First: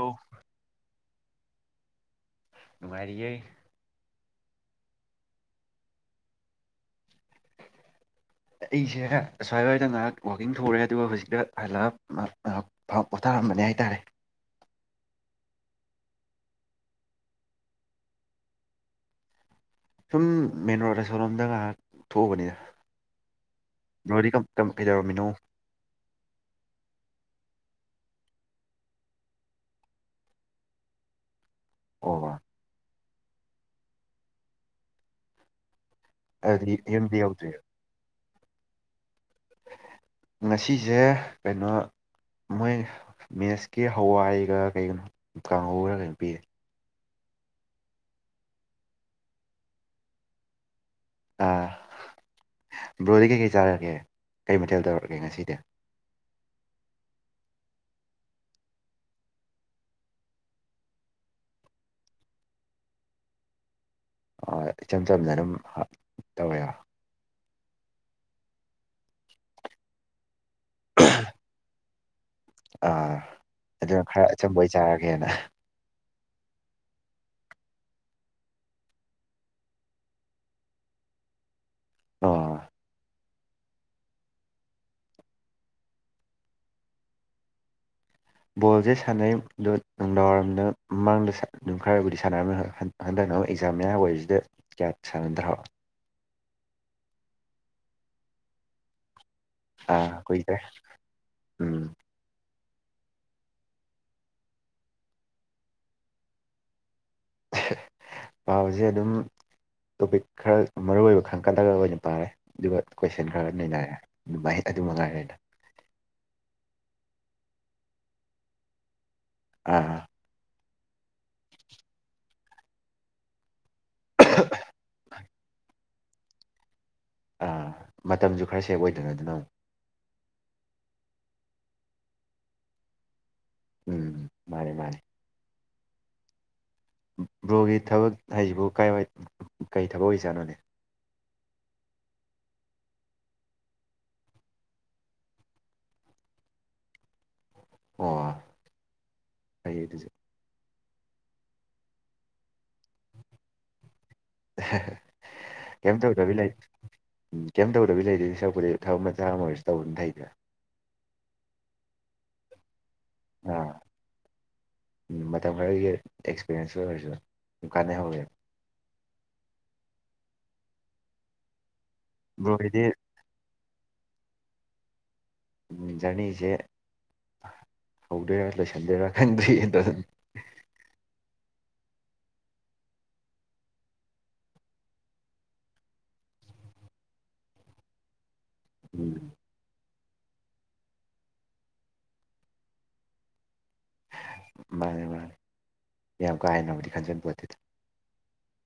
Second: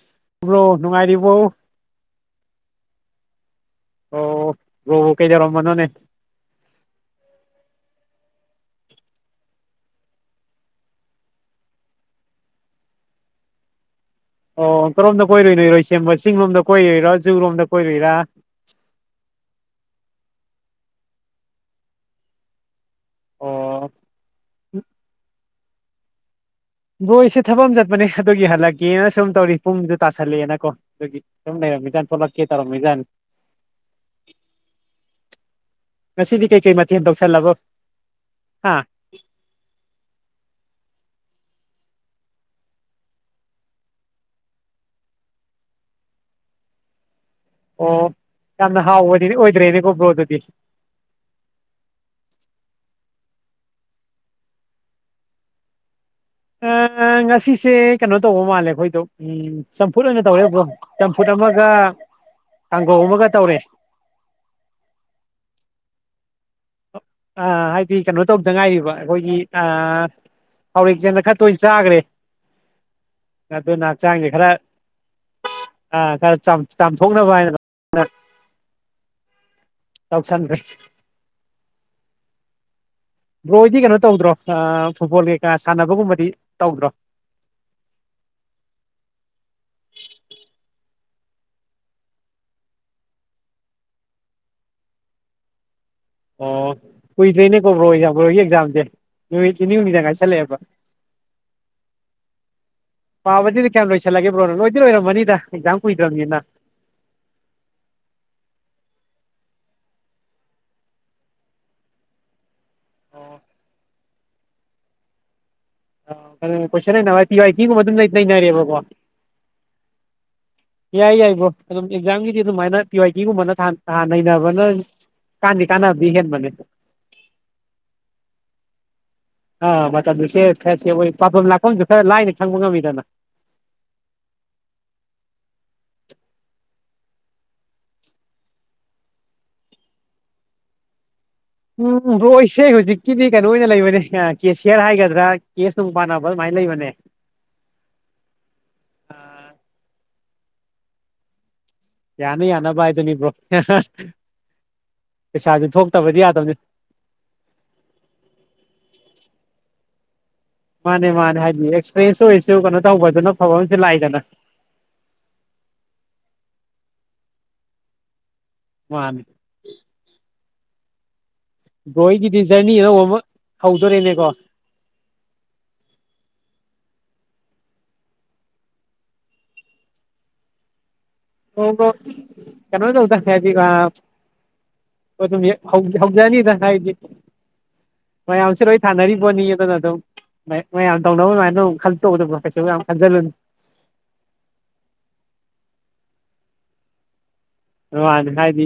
ꯑꯣ ꯕ꯭ꯔꯣ ꯅꯨꯡꯉꯥꯏꯔꯤꯕꯣ ꯅꯨꯉꯥꯔꯤꯌꯩ ꯑꯣ ꯔꯣ ꯀꯩꯗꯧ ꯔꯝꯕꯅꯣꯅꯦ [unintelligible] ꯑꯩꯁꯦ ꯑꯁ꯭ꯋꯥꯏꯋꯥꯏꯗ ꯉꯥꯏꯍꯥꯛ ꯋꯥꯛꯀꯤꯡ ꯊꯔꯦ ꯑꯗꯨꯒ ꯍꯧꯖꯤꯛꯇ ꯍꯥꯟꯂ ꯉꯥꯏꯍꯥꯛ ꯄꯣꯊꯥꯔꯝꯦ ꯝꯕꯅꯦ ꯍꯥꯏꯇꯥꯔꯦ ꯑꯣ ꯀꯔꯣꯝꯗ ꯀꯣꯏꯔꯨꯏ ꯏꯔꯣꯏꯁꯦꯝꯕ ꯆꯤꯡ ꯂꯣꯝꯗ ꯀꯣꯏꯔꯨꯏꯔꯥ ꯖꯨꯨꯔꯣꯝꯗ ꯀꯣꯏꯔꯨꯏꯔꯥ ꯁꯨꯝ ꯃꯦꯟ ꯔꯣꯗ ꯑꯁꯣꯟꯂꯣꯝꯗ ꯉꯥꯏꯍꯥꯛ ꯊꯣꯛꯎꯕꯅꯤꯗ ꯑꯣ ꯕ꯭ꯔꯣꯗꯤ ꯀꯩꯗꯧꯔꯝꯃꯤꯅꯣ ꯕ꯭ꯔꯣ ꯑꯩꯁꯦ ꯊꯕꯛ ꯑꯃ ꯆꯠꯄꯅꯦ ꯑꯗꯨꯒꯤ ꯍꯜꯂꯛꯀꯦꯅ ꯁꯨꯝ ꯇꯧꯔꯤ ꯄꯨꯡꯗꯨ ꯇꯥꯁꯜꯂꯛꯑꯦꯅꯀꯣ ꯑꯗꯨꯒꯤ ꯁꯨꯝ ꯂꯩꯔꯝꯃꯤ ꯖꯥꯠꯅꯤ ꯑꯣ ꯊꯣꯛꯂꯛ ꯀꯦ ꯇꯧꯔꯝꯃꯤ ꯖꯥꯠꯅꯤ ꯉꯁꯤꯗꯤ ꯀꯩ ꯑꯗꯨꯗꯤ ꯀꯩ ꯃꯊꯦꯟ ꯌꯨꯝꯗꯤ ꯇꯧꯁꯜꯂꯕ ꯌꯧꯗ꯭ꯔꯤꯕ ꯍꯥ ꯉꯁꯤꯁꯦ ꯀꯩꯅꯣ ꯃꯣꯏ ꯃꯦꯁꯀꯤ ꯍꯋꯥꯏꯒ ꯀꯩꯒꯤꯅꯣ ꯀꯥꯡꯍꯧꯒꯔ ꯀꯩꯅꯣ ꯄꯤꯔꯦ ꯑꯣ ꯌꯥꯝꯅ ꯍꯥꯎꯕꯗꯨꯗꯤ ꯑꯣꯏꯗ꯭ꯔꯦꯅꯦꯀꯣ ꯕ꯭ꯔꯣ ꯑꯗꯨꯗꯤ ꯕ꯭ꯔꯣꯗꯤ ꯀꯩꯀꯩ ꯆꯥꯔꯒꯦ ꯀꯩ ꯃꯊꯦꯜ ꯇꯧꯔꯛꯒꯦ ꯉꯁꯤꯗꯤ ꯑꯝ ꯉꯁꯤꯁꯦ ꯀꯩꯅꯣ ꯇꯧꯕ ꯃꯥꯜꯂꯦ ꯑꯩꯈꯣꯏꯗꯣ ꯎꯝ ꯆꯝꯐꯨꯠ ꯑꯣꯏꯅ ꯇꯧꯋꯦꯕꯣ ꯆꯝꯐꯨꯠ ꯑꯃꯒ ꯀꯥꯡꯍꯧ ꯑꯃꯒ ꯇꯧꯔꯦ ꯏꯆꯝ ꯆꯝꯅ ꯑꯗꯨꯝ ꯍꯥꯥ ꯇꯧꯋꯦ ꯑ ꯍꯥꯏꯗꯤ ꯀꯩꯅꯣ ꯇꯧꯗ ꯉꯥꯏꯔꯤꯕ ꯑꯩꯈꯣꯏꯒꯤ ꯊꯥꯎꯔꯦꯛꯁꯦ ꯍꯟꯗꯛ ꯈꯔ ꯇꯣꯏꯅ ꯆꯥꯈ꯭ꯔꯦ ꯑꯥ ꯑꯗꯨꯅ ꯈꯔ ꯑꯆꯝꯕ ꯑꯣꯏ ꯆꯥꯔꯒꯦꯅ ꯑꯥ ꯈꯔ ꯆꯥꯝꯊꯣꯛꯅꯕ ꯍꯥꯏꯅ ꯇꯧꯁꯥꯟꯒ꯭ꯔꯦ ꯑ ꯕ꯭ꯔꯣ ꯍꯣꯏꯗꯤ ꯀꯩꯅꯣ ꯇꯧꯗ꯭ꯔꯣ ꯐꯨꯠꯕꯣꯜ ꯀꯩꯀꯥ ꯁꯥꯟꯅꯕꯒꯨꯝꯕꯗꯤ ꯇꯧꯗ꯭ꯔꯣ ꯕꯣꯜꯁꯦ ꯁꯥꯟꯅꯩꯗꯨ ꯅꯨꯡꯗꯥꯡꯋꯥꯏꯔꯝꯗ ꯃꯃꯥꯡꯗ ꯑꯗꯨꯝ ꯈꯔꯕꯨꯗꯤ ꯁꯥꯟꯅꯔꯝꯅꯤ ꯍꯟꯗꯛꯅ ꯑꯃꯨꯛ ꯑꯦꯛꯖꯥꯝ ꯃꯌꯥꯝ ꯑꯣꯏꯕꯁꯤꯗ ꯀꯌꯥ ꯁꯥꯟꯅꯗꯔꯕ ꯑꯣ ꯀꯨꯏꯗꯅꯦ ꯀꯣ ꯕ꯭ꯔꯣ ꯕ꯭ꯔꯣ ꯍꯣꯏ ꯑꯦꯛꯖꯝꯗꯦ ꯅꯨꯃꯤꯠ ꯅꯤꯅꯤ ꯍꯨꯝꯅꯤꯗ ꯑꯥ ꯉꯥꯏꯁꯟ ꯀꯨꯏꯗ꯭ꯔꯦ ꯂꯛꯑꯦꯕ ꯎꯝ ꯄꯥꯕꯗꯤ ꯀꯌꯥꯝ ꯂꯣꯏꯁꯤꯜꯂꯒꯦ ꯕ꯭ꯔꯣ ꯂꯣꯏꯗꯤ ꯂꯣꯏꯔꯝꯃꯅꯤꯗ ꯑꯦꯛꯖꯥꯝ ꯀꯨꯏꯗ꯭ꯔꯕꯅꯤꯅ ꯄꯥꯕꯁꯦ ꯑꯗꯨꯝ ꯇꯣꯄꯤꯛ ꯈꯔ ꯃꯔꯨ ꯑꯣꯏꯕ ꯈꯪꯀꯥꯟꯂꯒ ꯑꯣꯏꯅ ꯄꯥꯔꯦ ꯑꯗꯨꯒ ꯀꯣꯏꯁꯟ ꯈꯔ ꯅꯩꯅꯔꯦ ꯑꯗꯨꯃꯥꯏꯅ ꯇꯦ ꯑꯗꯨ ꯃꯉꯥꯏꯔꯦꯗ ꯑꯩꯅ ꯀꯣꯏꯁꯟ ꯑꯦꯅꯥꯂꯥꯏꯁ ꯄꯤ ꯋꯥꯏ ꯀ꯭ꯌꯨ ꯒꯨꯝꯕ ꯑꯗꯨꯝ ꯅꯩꯅꯔꯦꯕꯀꯣ ꯑꯝ ꯌꯥꯏ ꯌꯥꯏ ꯕ꯭ꯔꯣ ꯑꯗꯨꯝ ꯑꯦꯛꯖꯥꯝꯒꯤꯗꯤ ꯑꯗꯨꯃꯥꯏꯅ ꯄꯤ ꯋꯥꯏ ꯀ꯭ꯌꯨ ꯒꯨꯝꯕꯅ ꯊꯥ ꯑꯥ ꯅꯩꯅꯕ ꯀꯥꯟꯗꯤ ꯀꯥꯟꯅꯕꯗꯤ ꯍꯦꯟꯕꯅꯦ ꯑꯥ ꯃꯇꯝꯁꯨ ꯈꯔ ꯁꯦꯞ ꯑꯣꯏꯗꯅ ꯑꯗꯨꯅ ꯑꯃꯨꯛ ꯑ ꯃꯇꯝꯖꯨ ꯁꯦꯐ ꯈꯔ ꯁꯦꯐ ꯑꯣꯏ ꯄꯥꯕꯝ ꯃꯐꯝꯁꯨ ꯈꯔ ꯂꯥꯏꯅ ꯈꯪꯕ ꯉꯝꯃꯤꯗꯅ ꯎꯝ ꯃꯥꯟꯅꯦ ꯃꯥꯟꯅꯦ ꯕ꯭ꯔꯣꯒꯤ ꯊꯕꯛ ꯍꯥꯏꯁꯤꯕꯨ ꯀꯥꯏ ꯋꯥꯏ ꯀꯩ ꯊꯕꯛ ꯑꯣꯏꯖꯥꯠꯅꯣꯅꯦ ꯎꯝ ꯕ꯭ꯔꯣ ꯑꯩꯁꯦ ꯍꯧꯖꯤꯛꯀꯤꯗꯤ ꯀꯩꯅꯣ ꯑꯣꯏꯅ ꯂꯩꯕꯅꯦ ꯀꯦꯁꯤꯌꯥꯔ ꯍꯥꯏꯒꯗ꯭ꯔꯥ ꯀꯦꯁ ꯅꯨꯡ ꯄꯥꯟꯅꯕ ꯑꯗꯨꯃꯥꯏꯅ ꯂꯩꯕꯅꯦ ꯑꯣ ꯐꯩꯌꯦ ꯑꯗꯨꯁꯨ ꯌꯥꯅ ꯌꯥꯅꯕ ꯍꯥꯏꯗꯨꯅꯤ ꯕ꯭ꯔꯣ [unintelligible] ꯄꯩꯁꯥꯁꯨ ꯀꯩꯝ ꯊꯣꯛꯇꯕꯗꯤ ꯇꯧꯗꯕꯤ ꯂꯩ ꯌꯥꯗꯕꯅꯤ ꯎ ꯀꯩꯝ ꯇꯧꯗꯕꯤ ꯂꯩꯗꯨꯏ ꯁꯔꯨꯛꯄꯨꯗꯤ ꯊꯕꯛ ꯃꯆꯥꯡ ꯑꯃ ꯑꯣꯏꯔꯁꯨ ꯇꯧꯕꯗꯨꯅ ꯐꯩ ꯃꯥꯟꯅꯦ ꯃꯥꯟꯅꯦ ꯍꯥꯏꯗꯤ ꯑꯦꯛꯁꯄ꯭ꯔꯦꯟꯁꯇ ꯑꯣꯏꯁꯨ ꯀꯩ ꯇꯧꯕꯗꯨꯅ ꯑꯥ ꯐꯕꯃꯁꯨ ꯂꯥꯛꯏꯗꯅ ꯑꯦꯛꯁꯄꯤꯔꯦꯟꯁ ꯑꯣꯏꯔꯁꯨ ꯗꯨꯝ ꯀꯥꯟꯅ ꯍꯧꯋꯦ ꯃꯥꯟꯅꯤ ꯕ꯭ꯔꯣ ꯍꯣꯏꯒꯤꯗꯤ ꯖꯔꯅꯤ ꯑꯅꯧꯕ ꯑꯃ ꯍꯧꯗꯣꯔꯦꯅꯦꯀꯣ ꯖꯔꯅꯤꯁꯦ ꯍꯧꯗꯣꯏꯔꯥ ꯂꯣꯏꯁꯟꯗꯣꯏꯔꯥ ꯈꯪꯗꯦ ꯑꯗꯨ ꯑꯣ ꯕ꯭ꯔꯣ ꯀꯩꯅꯣ ꯇꯧꯗꯥ ꯍꯥꯏꯗꯤ ꯑꯥ ꯍꯧ ꯍꯧꯖꯅꯤꯗ ꯍꯥꯏꯦ ꯃꯌꯥꯝꯁꯦ ꯂꯣꯏ ꯎꯝ ꯊꯥꯅꯔꯤꯕꯕꯣꯅꯤ ꯑꯗꯨꯅ ꯑꯗꯨꯝ ꯃꯌꯥꯝ ꯇꯧꯅꯕ ꯑꯗꯨꯃꯥꯏ ꯇꯧ ꯈꯟ ꯇꯣꯛꯒꯗꯕ ꯀꯩꯁꯨ ꯌꯥꯝ ꯈꯟꯖꯤꯜꯂꯨꯅꯤ ꯃꯥꯅꯦ ꯃꯥꯅꯦ ꯌꯥꯝ ꯀꯥ ꯍꯦꯟꯅꯕꯨꯗꯤ ꯈꯟꯖꯤꯟ ꯄꯣꯠꯇꯦꯗ ꯑ ꯍꯥꯏꯗꯤ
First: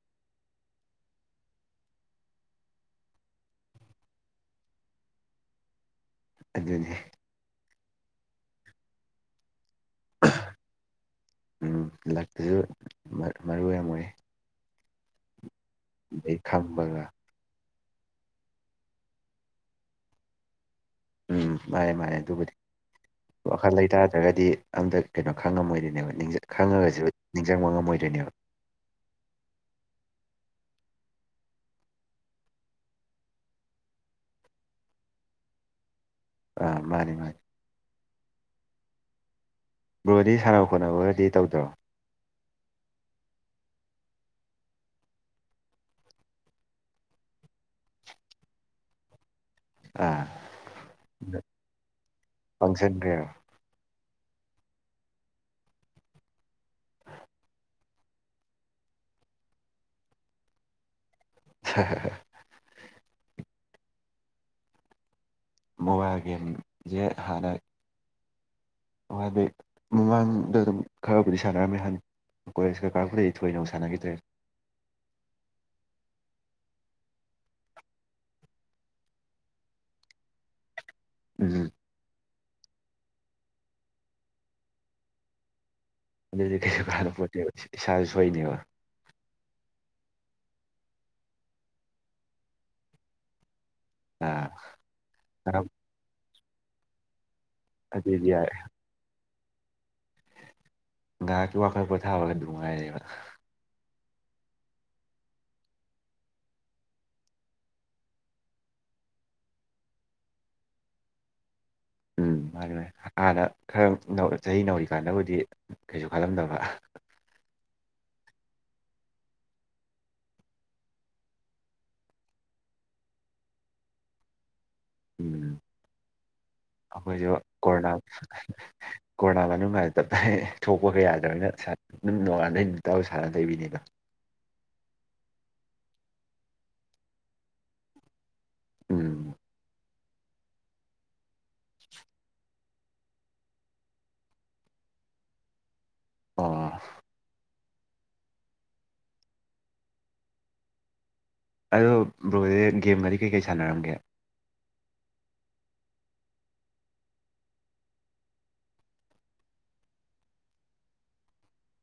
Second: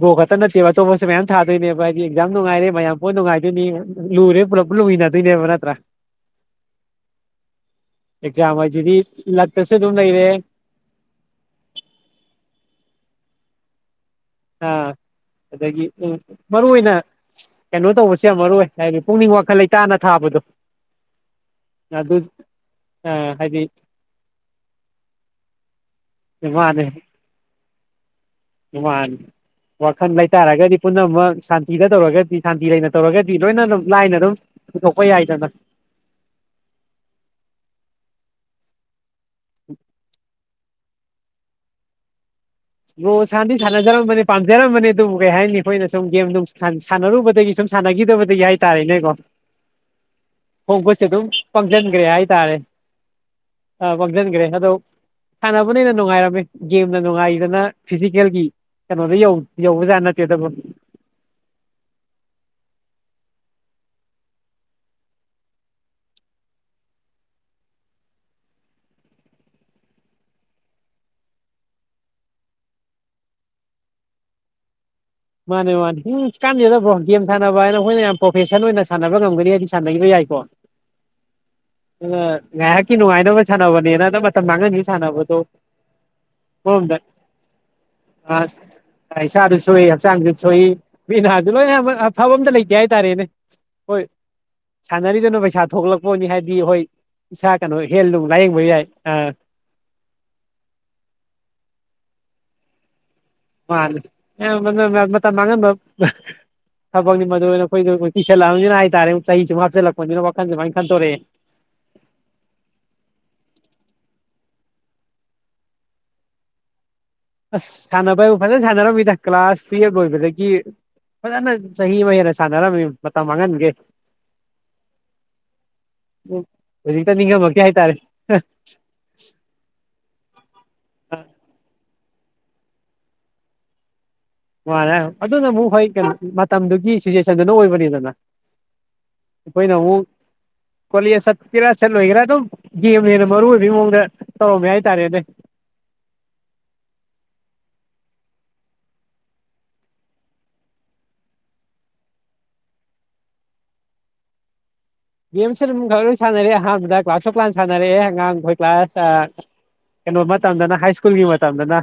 ꯕꯣ ꯈꯛꯇ ꯅꯠꯇꯦꯕ ꯑꯇꯣꯞꯄꯁꯨ ꯃꯌꯥꯝ ꯊꯥꯗꯣꯏꯅꯦꯕ ꯍꯥꯏꯗꯤ ꯑꯦꯛꯖꯥꯝ ꯅꯨꯡꯉꯥꯏꯔꯦ ꯃꯌꯥꯝ ꯄꯣꯠ ꯅꯨꯡꯉꯥꯏꯗꯣꯏꯅꯤ ꯂꯨꯔꯦ ꯭ꯂꯨꯅ ꯑꯗꯨ ꯏꯅꯦꯕ ꯅꯠꯇ ꯑꯗꯨ ꯑꯦꯖꯥꯝ ꯍꯥꯏꯖꯤꯗꯤ ꯂꯥꯛ ꯇꯁ ꯑꯗꯨ ꯂꯩꯔꯦ ꯎꯝ ꯂꯛꯇꯨꯁꯨ ꯃꯔꯨ ꯑꯣꯏ ꯃꯣꯏꯦ ꯑꯥ ꯑꯗꯒꯤ ꯎꯝ ꯃꯔꯨ ꯑꯣꯏꯅ ꯈꯪꯕꯒ ꯀꯩꯅꯣ ꯇꯧꯕꯁꯦ ꯌꯥꯝ ꯃꯔꯨ ꯑꯣꯏ ꯍꯥꯏꯕꯗꯤ ꯄꯨꯛꯅꯤꯡ ꯋꯥꯈꯜ ꯂꯩꯇꯥꯅ ꯊꯥꯕꯗꯣ ꯎꯝ ꯃꯥꯅꯦ ꯃꯥꯅꯦ ꯑꯗꯨ ꯑꯗꯨꯕꯨꯗꯤ ꯑ ꯍꯥꯏꯗꯤ ꯋꯥꯈꯜ ꯂꯩꯇꯥꯥꯗ꯭ꯔꯒꯗꯤ ꯑꯝꯇ ꯀꯩꯅꯣ ꯈꯪꯉꯝꯃꯣꯏꯗꯣꯏꯅꯦꯕ ꯃꯥꯅꯦ ꯈꯪꯉꯒꯁꯨ ꯅꯤꯡꯁꯤꯡꯕ ꯉꯝꯃ ꯃꯣꯏꯔꯅꯤ [unintelligible] ꯋꯥꯈꯜ ꯂꯩꯇꯥꯔꯒꯗꯤ ꯄꯨꯝꯅꯃꯛ ꯁꯥꯟꯇꯤꯗ ꯇꯧꯔꯒꯗꯤ ꯁꯥꯟꯇꯤ ꯂꯩꯅ ꯇꯧꯔꯒꯗꯤ ꯂꯣꯏꯅ ꯑꯗꯨꯝ ꯂꯥꯏꯅ ꯑꯗꯨꯝ ꯀꯣꯏ ꯑꯗꯗ ꯑꯥ ꯃꯥꯅꯤ ꯃꯥꯅꯤ ꯕ꯭ꯔꯣꯗꯤ ꯁꯥꯟꯅꯕ ꯈꯣꯠꯅꯕꯒꯗꯤ ꯇꯧꯗ꯭ꯔꯣ ꯂꯣ ꯁꯥꯟꯗꯤ ꯁꯥꯟꯅꯖꯔꯝꯕꯅꯤ ꯄꯥꯝꯖꯔꯝꯕꯅꯤ ꯑꯗꯨꯕꯨ ꯀꯩ ꯍꯥꯏꯅꯤ ꯑꯩꯈꯣꯏꯅ ꯁꯨꯝ ꯒꯦꯝ ꯁꯥꯟꯅꯔꯨꯕꯗꯒꯤ ꯁꯨꯝ ꯁꯥꯟꯅꯈꯤꯗꯕꯗꯒꯤ ꯍꯥꯏꯇꯥꯔꯦꯅꯦꯀꯣ ꯑꯥ ꯍꯒꯁꯦ ꯑꯗꯨ ꯄꯪꯖꯟꯒ꯭ꯔꯦ ꯍꯥꯏ ꯇꯥꯔꯦ ꯄꯪꯁꯟꯈ꯭ꯔꯦꯕ ꯑ ꯃꯥꯡꯁꯤꯟꯈ꯭ꯔꯦ ꯑꯗꯣ ꯁꯥꯟꯅꯕꯅꯩꯅ ꯅꯨꯡꯉꯥꯏꯔꯝꯃꯦ ꯒꯦꯝꯅ ꯅꯨꯡꯉꯥꯏ ꯐꯖꯅ ꯐꯤꯖꯤꯀꯦꯜꯒꯤ ꯀꯩꯅꯣꯗ ꯌꯧꯕꯖꯥꯠ ꯅꯠꯇꯦꯗꯕ ꯍ [unintelligible] ꯃꯣꯕꯥꯏꯜ ꯒꯦꯝꯁꯦ ꯍꯅ ꯑꯣ ꯑꯗꯨꯗꯩ ꯃꯃꯥꯡꯗ ꯑꯗꯨꯝ ꯈꯔꯕꯨꯗꯤ ꯁꯥꯟꯅꯑꯝꯃꯦ ꯍꯥꯏꯅꯤ ꯀꯣꯂꯦꯖꯀꯀꯥꯔꯄꯗꯩ ꯊꯣꯏꯅꯨ ꯁꯥꯟꯅꯈꯤꯗ꯭ꯔꯦ ꯃꯥꯅꯦ ꯃꯥꯅꯦ ꯀꯥꯟꯅꯖꯗꯕ꯭ꯔꯣ ꯒꯦꯝ ꯁꯥꯟꯅꯕ ꯍꯥꯏꯅ ꯑꯩꯈꯣꯏꯅ ꯌꯥꯝ ꯄ꯭ꯔꯣꯐꯦꯁꯟ ꯑꯣꯏꯅ ꯁꯥꯟꯅꯕ ꯉꯝꯒꯅꯤ ꯍꯥꯏꯗꯤ ꯁꯥꯟꯅꯈꯤꯕ ꯌꯥꯏ ꯀꯣ ꯎꯝ ꯑ ꯉꯥꯏꯍꯥꯛꯀꯤ ꯅꯨꯡꯉꯥꯏꯅꯕ ꯁꯥꯟꯅꯕꯅꯦꯅꯗ ꯃꯇꯝ ꯃꯥꯡꯍꯟꯁꯨ ꯁꯥꯟꯅꯕꯗꯣ ꯑꯗꯨꯗꯤ ꯀꯩꯁꯨ ꯑꯃꯔꯣꯝꯗ ꯀꯥꯟꯗ ꯄꯣꯠꯇꯦꯕ ꯏꯁꯥꯁꯨ ꯁꯣꯏꯅꯦꯕ ꯏꯁꯥꯁꯨ ꯁꯣꯛꯏ ꯍꯛꯆꯥꯡꯁꯨ ꯁꯣꯛꯏ ꯃꯤ ꯅꯍꯗꯨ ꯂꯣꯏ ꯑꯐꯕ ꯑꯝꯇ ꯂꯩꯇꯦ ꯍꯥꯏꯇꯥꯔꯦꯅꯦ ꯍꯣꯏ ꯑꯥ ꯁꯥꯟꯅꯔꯤꯗꯅ ꯄꯩꯁꯥ ꯉꯥꯏꯍꯥꯛ ꯊꯣꯛꯂꯛꯄꯅꯤ ꯍꯥꯏꯕꯗꯤ ꯍꯣꯏ ꯏꯁꯥ ꯀꯩꯅꯣ ꯍꯦꯜ ꯑꯗꯨꯝ ꯑꯗꯨꯏꯗꯤ ꯂꯥꯏꯌꯦꯡꯕ ꯌꯥꯏ ꯑ ꯉꯥꯛ ꯀ ꯋꯥꯈꯔ ꯄꯊꯥꯕꯦ ꯉꯥꯏ ꯂꯩꯕ ꯃꯥ ꯃ ꯃꯇꯝ ꯊꯕꯛꯅꯤ ꯃꯗꯨ ꯑꯣꯏꯅꯈꯣꯏꯣ ꯄꯤꯁꯜꯂꯛꯑꯅꯤꯅ ꯍꯥꯏꯇꯥꯔꯦ ꯆꯍꯤꯁꯤꯃꯨꯛ ꯍꯥꯆꯤꯜꯂꯛꯄꯅꯤꯅ ꯋꯥꯈꯟ ꯁꯨꯃꯥꯏꯅꯟꯗꯣꯔꯛꯑꯦ ꯎꯝ ꯑꯗꯨꯃꯥꯏ ꯍꯥꯟꯅ ꯈꯔ ꯆꯍꯤ ꯅꯧꯔꯤꯀꯥꯟꯗꯕꯨꯗꯤ ꯀꯩꯁꯨ ꯈꯜꯂꯝꯗꯕ ꯑꯁ ꯁꯥꯟꯅꯕ ꯍꯥꯏꯕꯨ ꯐꯖꯅ ꯁꯥꯟꯅꯔꯝꯃꯤꯗ ꯀ꯭ꯂꯥꯁ ꯇꯨꯌꯦꯞ ꯂꯣꯏꯕꯗꯒꯤ ꯐꯖꯅ ꯆꯍꯤ ꯑꯃ ꯍꯦꯟꯅ ꯁꯥꯟꯅꯔꯝꯃꯤ ꯃꯇꯝ ꯃꯥꯡꯍꯟꯒꯦ ꯎꯝ ꯍꯧꯖꯤꯛꯇ ꯑꯩꯈꯣꯏꯁꯨ ꯅꯤꯡꯉꯝꯃꯛꯇꯦ ꯀꯣꯔꯅꯥ ꯍꯥꯏꯇꯥꯔꯦ ꯀꯣꯔꯣꯅꯥ ꯃꯅꯨꯡꯗ ꯇꯞ ꯊꯣꯛꯄ ꯀ ꯌꯥꯗ꯭ꯔꯅꯤꯅ ꯑꯗꯨꯝ ꯅꯣꯡꯉꯥꯟꯜꯗꯩ ꯇꯥꯕ ꯁꯥꯟꯅ ꯂꯩꯕꯤꯅꯦꯕ ꯃꯥꯔꯦ ꯑꯗꯨꯅ ꯑꯃꯨꯛ ꯍꯣꯏ ꯀꯩꯅꯣ ꯃꯇꯝꯗꯨꯒꯤ ꯁꯤꯆꯨꯋꯦꯁꯟꯗꯨꯅ ꯑꯣꯏꯕꯅꯤꯗꯅ ꯎꯝ ꯄꯣꯏꯅ [inaudible] ꯀꯣꯂꯤ ꯆꯠꯀꯦꯔꯥ ꯁꯠꯂꯣꯏꯒꯦꯔꯥ ꯑꯗꯨꯝ ꯒꯦꯝꯅꯦꯅ ꯃꯔꯨ ꯑꯣꯏꯕ ꯃꯑꯣꯡꯗ ꯇꯧꯔꯝꯃꯦ ꯍꯥꯏꯇꯥꯔꯦꯅꯦ ꯑꯣ ꯑꯗꯣ ꯕ꯭ꯔꯣꯗꯤꯦ ꯒꯦꯝꯒꯗꯤ ꯀꯩꯀꯩ ꯁꯥꯟꯅꯔꯝꯒꯦ ꯒꯦꯝꯁ ꯑꯗꯨꯝ ꯈ ꯂꯣꯏ ꯁꯥꯟꯅꯔꯦ ꯑꯍꯥꯟꯕꯗ ꯀ꯭ꯂꯥꯁ ꯁꯨ ꯂꯥꯟ ꯁꯥꯟꯅꯔꯑꯦ ꯑꯉꯥꯡ ꯑꯩꯈꯣꯏ ꯀ꯭ꯂꯥꯁ ꯀꯩꯅꯣ ꯃꯇꯝꯗꯅ ꯍꯥꯏ ꯁ꯭ꯀꯨꯜꯒꯤ ꯃꯇꯝꯗꯅ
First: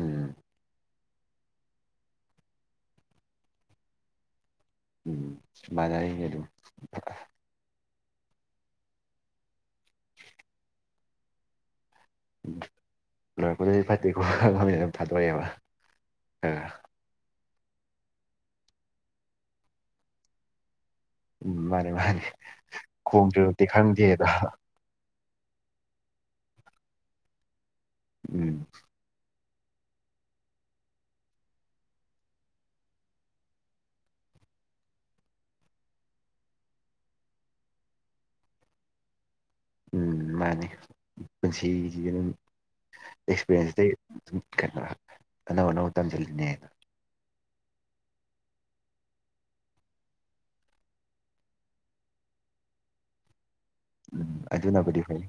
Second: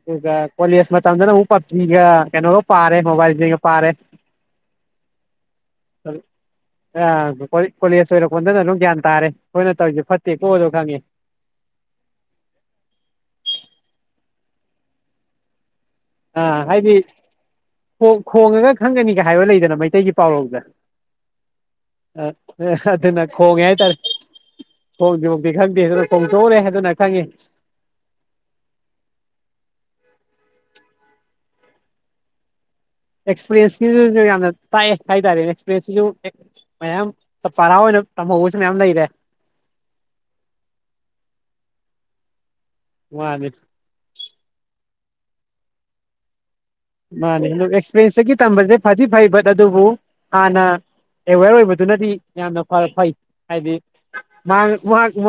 ꯎꯝ ꯑꯗꯨꯒ ꯀꯣꯂꯦꯖ ꯃꯇꯝꯗꯅ ꯎ ꯄꯞꯖꯤꯒ ꯀꯩꯅꯣꯒ ꯄꯥꯔꯦ ꯃꯣꯕꯥꯏꯜꯁꯤꯒ ꯄꯥꯔꯦ ꯎꯝ ꯃꯅꯔ ꯍꯥꯏ ꯑꯗꯨꯨ ꯌꯥ ꯀ ꯀꯣꯂꯦꯖ ꯑꯣꯏꯔꯀꯣꯗꯅ ꯑꯗꯨꯝ ꯒ꯭ꯌꯥꯟ ꯇꯥꯔꯦ ꯑꯩꯈꯣꯏꯅ ꯇꯧꯔꯤꯁꯦ ꯐꯠꯇꯦ ꯀꯣ ꯑꯗꯨ ꯈꯪꯉꯦ ꯂꯣꯏꯔꯛꯄꯗꯗꯤ ꯐꯠꯇꯦꯀꯣ ꯈꯃꯤꯅ ꯑꯗꯨꯝ ꯊꯥꯗꯣꯔꯛꯑꯦꯕ ꯑꯥ ꯍꯥꯏꯗꯤ ꯈꯣꯡꯉꯒ ꯈꯪꯒꯅꯤꯒ ꯍꯥꯏꯕ ꯂꯩꯗꯅ ꯃꯩꯇꯩꯒꯤ ꯄꯥꯎꯔꯣꯜꯗ ꯎꯝ ꯃꯥꯅꯦ ꯃꯥꯅꯦ ꯑꯗꯨꯅ ꯈꯣꯡꯉꯦ ꯈꯣꯡꯗ꯭ꯔꯤꯕꯛꯇꯤ ꯍꯥꯏꯇꯥꯔꯦ ꯈꯪꯗꯦꯗꯣ ꯍꯣꯡꯗꯤ ꯍꯣꯡ ꯗꯤ ꯈꯪꯗꯦ ꯑꯗꯨꯅ ꯈꯣꯡꯊꯣꯛꯂꯦ ꯑꯗꯨꯅ ꯈꯪꯉꯤ ꯎꯝ ꯎ ꯑꯦꯛꯁꯄꯤꯔꯤꯌꯦꯟꯁꯁꯨꯁꯨ ꯌꯥꯝꯅ ꯍꯥꯏ ꯇꯔꯦ ꯑꯦꯛꯁꯄꯤꯔꯤꯟꯁꯁꯤꯁꯨ ꯃꯌꯥꯝ ꯐꯔꯑꯣ ꯇꯃ ꯍꯧꯁꯌꯥꯝ ꯂꯩꯗꯦ ꯎꯝ ꯃꯥꯅꯤ ꯄꯨꯟꯁꯤꯁꯤꯗ ꯑꯗꯨꯝ ꯃꯥꯅꯤ ꯑꯦꯛꯁꯄꯤꯔꯤꯌꯦꯦꯟꯁꯇ ꯑꯗꯨ ꯀꯩꯅꯣ ꯑꯅꯧ ꯑꯅꯧꯕ ꯇꯝꯁꯤꯜꯂꯤꯅꯦꯅ ꯃꯥꯅꯦ ꯑꯦꯛꯁꯄꯤꯔꯦꯟꯁꯇꯒꯤ ꯇꯝꯕꯁꯦ ꯐꯗꯤ ꯐꯩ ꯕꯠ ꯑꯗꯨꯕꯨ ꯍꯥꯟꯅ ꯑꯦꯋꯦꯔ ꯑꯣꯏꯕꯗꯨꯅꯗꯤ ꯌꯥꯝꯅ ꯐꯩ ꯍꯥꯏꯗꯤ ꯎꯝ ꯃꯍꯥꯛ ꯑꯗꯨꯅꯕꯨꯗꯤ ꯃꯍꯥꯛ ꯐꯩ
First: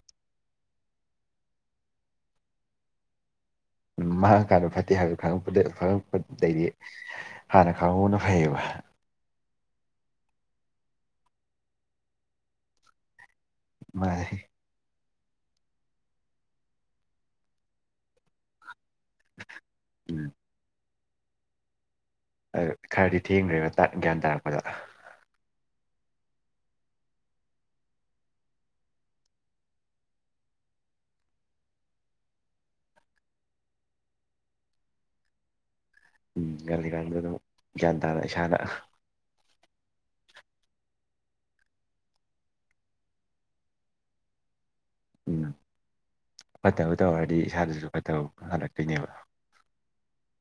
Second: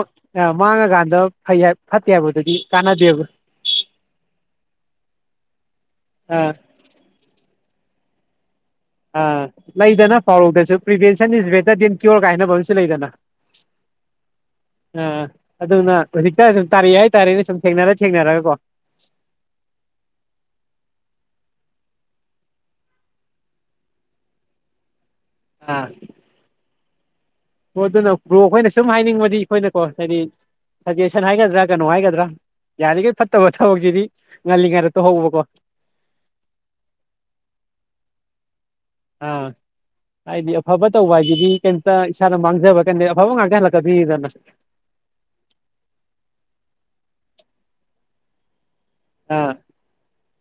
ꯃꯥꯡꯉꯀꯥꯟꯗ ꯐꯩ ꯐꯠꯇꯦ ꯍꯥꯏꯕꯗꯨꯗꯤ ꯀꯥꯟꯅꯗꯦꯕ ꯎꯝ ꯃꯥꯡꯉ ꯀꯥꯟꯗ ꯐꯠꯇꯦ ꯍꯥꯏꯕꯗꯨꯉꯛꯄꯗ ꯑꯥ ꯈꯪꯉꯛꯄꯗꯩꯗꯤ ꯍꯥꯟꯅ ꯈꯪꯍꯧꯅ ꯐꯩꯌꯦꯕ ꯑꯥ ꯂꯩꯗꯅ ꯄꯥꯎꯔꯧꯗꯁꯨ prevention is better than cure ꯀꯥꯏꯅꯕ ꯑꯃꯁꯨ ꯂꯩꯗꯅ ꯏ ꯑꯥ ꯑꯗꯨꯅ ꯍꯧꯖꯤꯛꯇ ꯑꯗꯨꯝ ꯇꯥꯔꯛꯑꯦ ꯍꯥꯏꯇꯥꯔꯦꯅꯦ ꯁꯨꯝ ꯊꯦꯡꯅꯔ ꯊꯦꯡꯅꯔꯒꯀꯣ ꯎꯝ ꯑꯗꯨ ꯈꯔꯗꯤ ꯊꯦꯡꯈ꯭ꯔꯦꯅ ꯒ꯭ꯌꯥꯟ ꯇꯥꯔꯛꯄꯗ ꯑꯥ ꯑꯣ ꯑꯗꯨꯅ ꯕ꯭ꯔꯣ ꯑꯩꯈꯣꯏꯅ ꯁꯨꯝ ꯍꯥꯏꯅꯤꯡꯕꯗꯤ ꯑꯩꯈꯣꯏꯅꯀꯣ ꯍꯥꯏꯗꯤ ꯁꯖꯦꯁꯟ ꯍꯥꯏꯒꯗ꯭ꯔꯥ ꯀꯩꯅꯣ ꯍꯥꯏꯒꯗ꯭ꯔꯥ ꯌꯥꯔꯤꯈꯩ ꯐꯠꯇꯕ ꯊꯕꯛꯁꯤꯗꯤ ꯉꯜꯂꯤꯉꯩꯗ ꯇꯣ ꯍꯧꯕꯀꯣ ꯎꯝ ꯉꯔꯁꯤꯀꯥꯟꯗ ꯑꯗꯨꯝ ꯒ꯭ꯌꯥꯟ ꯇꯥꯅ ꯏꯁꯥꯅ ꯑꯥ ꯍꯥꯏꯗꯤ ꯑꯐꯕ ꯇꯧꯕ ꯍꯥꯏꯁꯤꯗꯤ ꯀꯩꯝꯇ ꯏꯁꯥꯅ ꯃꯥꯡꯖꯕ ꯀꯩꯗ ꯑꯐꯕ ꯉꯥꯛꯇ ꯍꯜꯂꯛꯀꯗꯣꯏꯔꯤꯗꯅ ꯎꯝ ꯐꯠꯇꯕ ꯇꯧꯔꯗꯤ ꯏꯁꯥꯗꯁꯨ ꯐꯠꯇꯕ ꯍꯜꯂꯛꯀꯦ ꯑꯥ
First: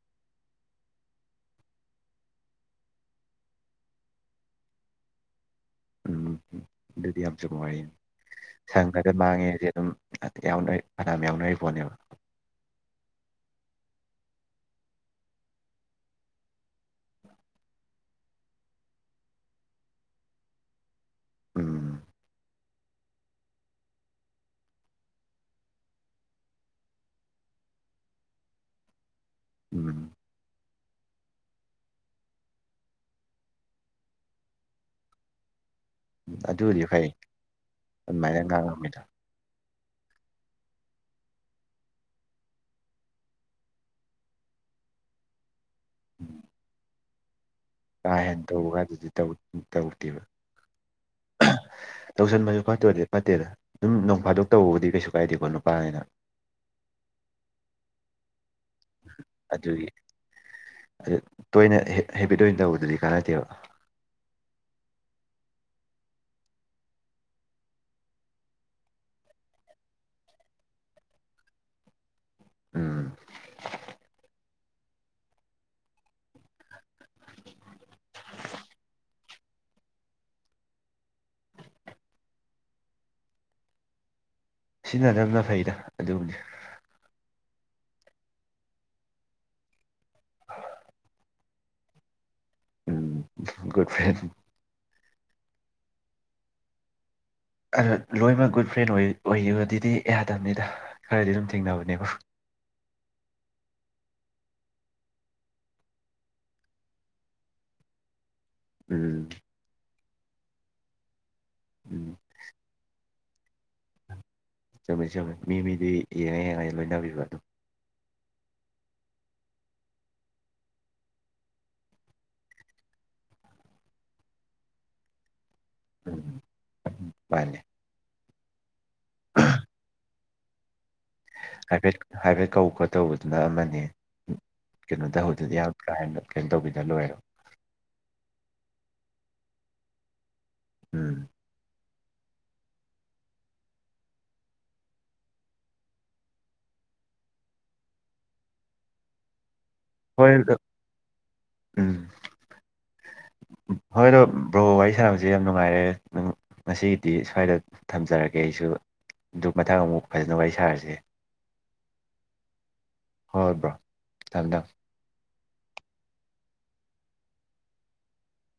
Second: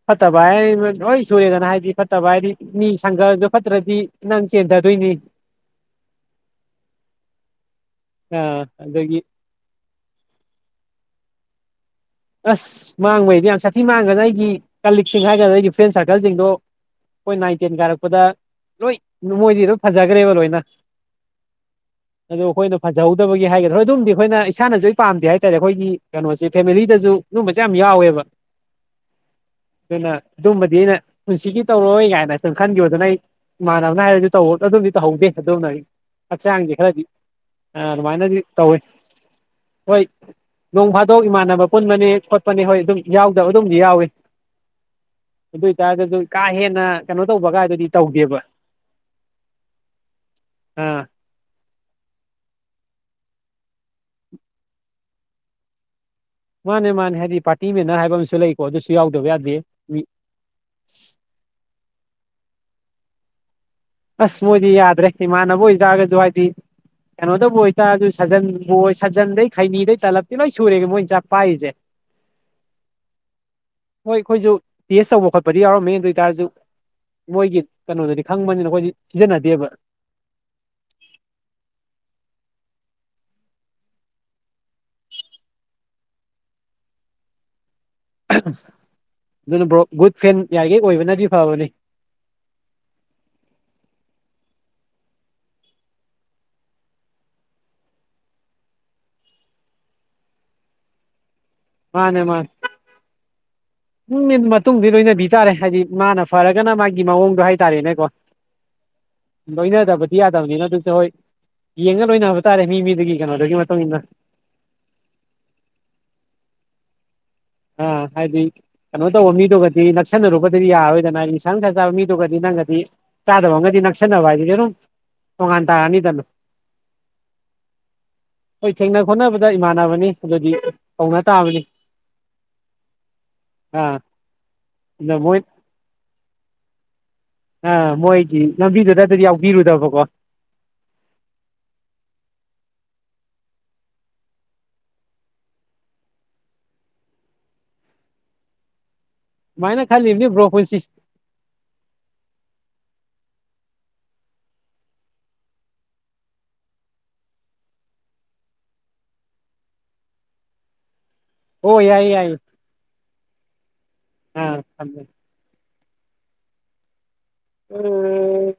ꯐꯠꯇꯕ ꯍꯥꯏ ꯍꯣꯏ ꯁꯨꯔꯦꯗꯅ ꯍꯥꯏꯗꯤ ꯐꯠꯇꯕ ꯍꯥꯏꯗꯤ ꯃꯤ ꯁꯪꯒꯔꯁꯨ ꯐꯠꯇ꯭ꯔꯗꯤ ꯅꯪ ꯆꯦꯟꯊꯗꯣꯏ ꯎꯝ ꯎꯝ ꯑꯗꯨꯗꯤ ꯌꯥꯝꯁꯨ ꯅꯨꯡꯉꯥꯏꯌꯦ ꯑꯥ ꯁꯪ ꯈꯔꯗ ꯑꯗꯒꯤ ꯃꯥꯡꯉꯦꯁꯦ ꯑꯗꯨꯝ ꯌꯥꯎꯅ ꯑꯗꯥꯝ ꯌꯥꯎꯅꯔꯤꯕ [inaudible] ꯑꯁ ꯃꯥꯡꯕꯩꯗꯤ ꯌꯥꯝ ꯁꯥꯊꯤ ꯃꯥꯡꯒꯅꯤ ꯑꯩꯒꯤ ꯀꯂꯤꯛꯁꯤꯡ ꯍꯥꯏꯒꯗ꯭ꯔꯥ ꯑꯩꯒꯤ ꯐ꯭ꯔꯦꯟ ꯁꯥꯔꯀꯜꯁꯤꯡꯗꯣ ꯑꯩꯈꯣꯏ ꯅꯥꯏꯟ ꯇꯦꯟ ꯀꯥꯔꯛꯄꯗ ꯂꯣꯏ ꯅꯃꯣꯏꯗꯤ ꯂꯣꯏ ꯐꯖꯈ꯭ꯔꯦꯕ ꯂꯣꯏꯅ ꯎꯝ ꯑꯗꯣ ꯑꯩꯈꯣꯏꯅ ꯐꯖꯍꯧꯗꯕꯒꯤ ꯍꯥꯏꯒꯗ꯭ꯔ ꯍꯣꯏ ꯑꯗꯨꯝꯗꯤ ꯑꯩꯈꯣꯏ ꯏꯁꯅꯁꯨ ꯑꯩ ꯄꯥꯝꯗꯦ ꯍꯥꯏꯇꯥꯔꯦ ꯑꯩꯈꯣꯏꯒꯤ ꯀꯩꯅꯣꯁꯦ ꯐꯦꯃꯤꯂꯤꯗ ꯑꯗꯨꯨꯝꯕꯁꯦ ꯌꯥꯝ ꯌꯥꯎꯋꯦꯕ ꯎꯝ ꯑꯗꯨꯅ ꯑꯗꯨꯝꯕꯗꯤ ꯑꯩꯅ ꯄꯨꯟꯁꯤꯒꯤ ꯇꯧꯔꯣꯏ ꯀꯥꯏꯅꯝ ꯈꯟꯈꯤꯕꯣ ꯑꯗꯨꯅ ꯑꯩ ꯏꯃꯥꯟꯅꯕꯅ ꯍꯥꯏꯔꯗꯤ ꯇꯧ ꯑꯗꯨꯝꯗꯤꯧꯍꯧꯗꯦ ꯑꯗꯨꯝꯅ ꯑꯩ ꯍꯛꯆꯥꯡꯗꯤ ꯑꯗꯨꯗꯤ ꯈꯔꯗꯤ ꯐꯩ ꯑꯗꯨꯃꯥꯏꯅ ꯑꯗꯨꯃꯥꯏꯅꯗꯤ ꯇꯧꯋꯤ ꯉꯥꯡꯉꯝꯃꯤꯗꯣ ꯍꯣꯏ ꯅꯣꯡ ꯐꯥꯗꯣꯛ ꯏꯃꯥꯟꯅꯕ ꯄꯨꯟꯕꯅꯤ ꯈꯣꯠꯄꯅꯤ ꯍꯣꯏ ꯑꯗꯨꯝ ꯌꯥꯎꯗꯕ ꯑꯗꯨꯝꯗꯤ ꯌꯥꯎꯏ ꯑꯗꯨ ꯑꯣꯏꯇꯥꯔꯒꯗꯤ ꯀꯥ ꯍꯦꯟꯅ ꯀꯩꯅꯣ ꯇꯧꯕꯒ ꯀꯥ ꯍꯦꯟꯅ ꯇꯧꯕ ꯀꯥꯟꯗꯨꯗꯤ ꯇꯧꯗꯦꯕ ꯑꯥ ꯇꯧꯁꯟꯕꯁꯨ ꯐꯠꯇꯣꯏꯗꯤ ꯐꯠꯇꯦꯗ ꯑꯗꯨꯝ ꯅꯣꯡ ꯐꯥꯗꯣꯛ ꯇꯧꯕꯕꯨꯗꯤ ꯀꯩꯁꯨ ꯀꯥꯏꯗꯦꯀꯣ ꯅꯨꯄꯥ ꯍꯥꯏꯅ ꯃꯥꯅꯦ ꯃꯥꯅꯦ ꯍꯥꯏꯗꯤ ꯄꯥꯔꯇꯤ ꯃꯦꯅꯔ ꯍꯥꯏꯕ ꯑꯃꯁꯨ ꯂꯩꯀꯣ ꯑꯗꯨꯁꯨ ꯌꯥꯎꯗꯕ ꯌꯥꯗꯦ ꯇꯣꯏꯅꯦ ꯍꯦꯕꯤꯠ ꯑꯣꯏꯅ ꯇꯧꯕꯗꯗꯤ ꯀꯥꯟꯅꯥꯏꯗꯦꯕ ꯑꯁ ꯃꯣꯏꯗꯤ ꯌꯥꯗ꯭ꯔꯦ ꯏꯃꯅꯕꯨ ꯏꯒꯁꯨꯋꯥꯗꯤ ꯀꯩꯅꯣꯗꯕꯨ ꯑꯣꯏꯇꯥꯔ ꯑꯗꯨ ꯁꯥꯖꯟꯕꯨ ꯑꯣꯏ ꯁꯥꯖꯟꯗꯩ ꯈꯩꯅꯤꯗꯩ ꯇꯥꯂꯞꯇꯤ ꯂꯣꯏ ꯁꯨꯔꯦꯒꯦ ꯃꯣꯏꯅ ꯆꯥꯛ ꯄꯥꯏꯔꯤꯁꯦ ꯎꯝ ꯍꯣꯏ ꯑꯩꯈꯣꯏꯁꯨ ꯇꯦꯁ ꯇꯧꯕ ꯈꯣꯠꯄꯗꯤ ꯌꯥꯎꯔꯝꯃꯦ ꯑꯗꯨ ꯑꯣꯏꯇꯥꯔꯁꯨ ꯃꯣꯏꯒꯤ ꯀꯩꯅꯣꯗꯗꯤ ꯈꯪꯕꯅꯤꯅ ꯑꯩꯈꯣꯏꯗꯤ ꯁꯤꯖꯤꯟꯅꯗꯦꯕ [inaudible] ꯁꯤꯖꯤꯟꯅꯗꯕꯅ ꯐꯩꯗ ꯑꯗꯨꯕꯨꯗꯤ ꯑꯗꯨꯅ ꯕ꯭ꯔꯣ ꯒꯨꯗ ꯐꯦꯟ ꯌꯥꯔꯤꯈꯩ ꯑꯣꯏꯕꯅꯗꯤ ꯐꯕꯅꯤ ꯎꯝ ꯒꯗ ꯐ꯭ꯔꯥꯏ ꯑꯗꯣ ꯂꯣꯏꯅꯃꯛ ꯒꯨꯗ ꯐ꯭ꯔꯦꯟ ꯑꯣꯏꯈꯤꯕꯗꯨꯗꯤ ꯑꯩꯍꯗꯕꯅꯤꯗ ꯈꯔꯗꯤ ꯑꯗꯨꯝ ꯇꯤꯡꯅꯕꯅꯤꯕꯣ ꯃꯥꯅꯦ ꯃꯥꯅꯦ ꯎꯝ ꯃꯇꯨꯡꯗꯤ ꯂꯣꯏꯅꯕꯤ ꯇꯥꯔꯦ ꯍꯥꯏꯗꯤ ꯃꯥꯅ ꯐꯔꯒꯅ ꯃꯥꯒꯤ ꯃꯑꯣꯡꯗꯣ ꯍꯥꯏꯇꯥꯔꯦꯅꯦꯀꯣ ꯎꯝ ꯂꯣꯏꯅꯗꯕꯗꯤ ꯌꯥꯗꯕꯅꯤꯅ ꯑꯗꯨꯁꯦ ꯍꯣꯏ ꯌꯦꯡꯉ ꯎꯝ ꯂꯣꯏꯅꯕ ꯇꯥꯔꯦ ꯃꯤ ꯃꯤꯗꯒꯤ ꯗꯗꯒꯤ ꯃ ꯆꯨꯝꯃꯦ ꯆꯨꯝꯃꯦ ꯃꯤ ꯃꯤꯗꯤ ꯌꯦꯡꯉ ꯌꯦꯡꯉ ꯂꯣꯏꯅꯕꯤꯕ ꯑꯗꯨꯝ ꯑ ꯍꯥꯏꯗꯤ ꯀꯩꯅꯣ ꯇꯧꯕ ꯃꯤꯗꯨꯒꯗꯤ ꯅꯛꯁꯟꯅꯔꯨꯕꯗꯗꯤ ꯌꯥꯔꯣꯏꯗꯅ ꯏꯁꯟꯁꯥꯡꯅ ꯁꯥꯥꯖꯕ ꯃꯤꯗꯨꯒꯗꯤ ꯅꯪꯒꯗꯤ ꯆꯥꯗꯕ ꯉꯗꯤ ꯅꯛꯁꯟ ꯅꯕ ꯍꯥꯏꯗꯒꯦꯅ ꯇꯣꯉꯥꯟ ꯇꯥꯔꯑꯅꯤꯗꯅꯣ ꯃꯥꯜꯂꯦ ꯑꯩ ꯊꯦꯡꯅ ꯈꫭꯠꯅꯕꯗ ꯏꯃꯥꯟꯅꯕꯅꯤ ꯑꯗꯨꯗꯤ ꯀꯧꯅ ꯇꯥꯕꯅꯤ ꯍꯥꯏꯐꯦꯠ ꯍꯥꯏꯐꯦꯠ ꯀꯧ ꯈꯣ ꯇꯧꯕꯗꯨꯅ ꯑꯃꯅꯤ ꯑꯥ ꯑꯗ ꯀꯩꯅꯣꯗ ꯃꯣꯏ ꯍꯧꯗꯗꯤ ꯌꯥꯝ ꯀꯥ ꯍꯟꯅ ꯀꯩꯅꯣ ꯇꯧꯕꯤꯗ ꯂꯣꯏꯔꯣ ꯑ ꯃꯣꯏꯒꯤ ꯂꯝꯕꯤꯗꯨꯗ ꯑꯗꯨꯗꯤ ꯌꯥꯎꯕꯤꯔꯨꯗꯕꯀꯣ ꯎꯝ ꯁꯨꯃꯥꯏꯅ ꯈꯜꯂꯤꯕꯅꯦ ꯍꯣꯏ ꯕ꯭ꯔꯣ ꯄꯨꯟꯁꯤ ꯍꯣꯏꯗꯣ ꯕ꯭ꯔꯣ ꯋꯥꯔꯤ ꯁꯥꯟꯅꯕꯁꯦ ꯌꯥꯝ ꯅꯨꯡꯉꯥꯏꯔꯦ ꯉꯁꯤꯒꯤꯗꯤ ꯁ꯭ꯋꯥꯏꯗ ꯊꯝꯖꯔꯒꯦ ꯑꯩꯁꯨ ꯑꯗꯨ ꯃꯊꯪ ꯑꯃꯨꯛ ꯐꯖꯅ ꯋꯥꯔꯤ ꯁꯥꯔꯁꯦ ꯑꯣ ꯌꯥꯏ ꯌꯥꯏ ꯍ ꯕꯥ ꯑꯥꯃꯦ ꯑꯣꯝ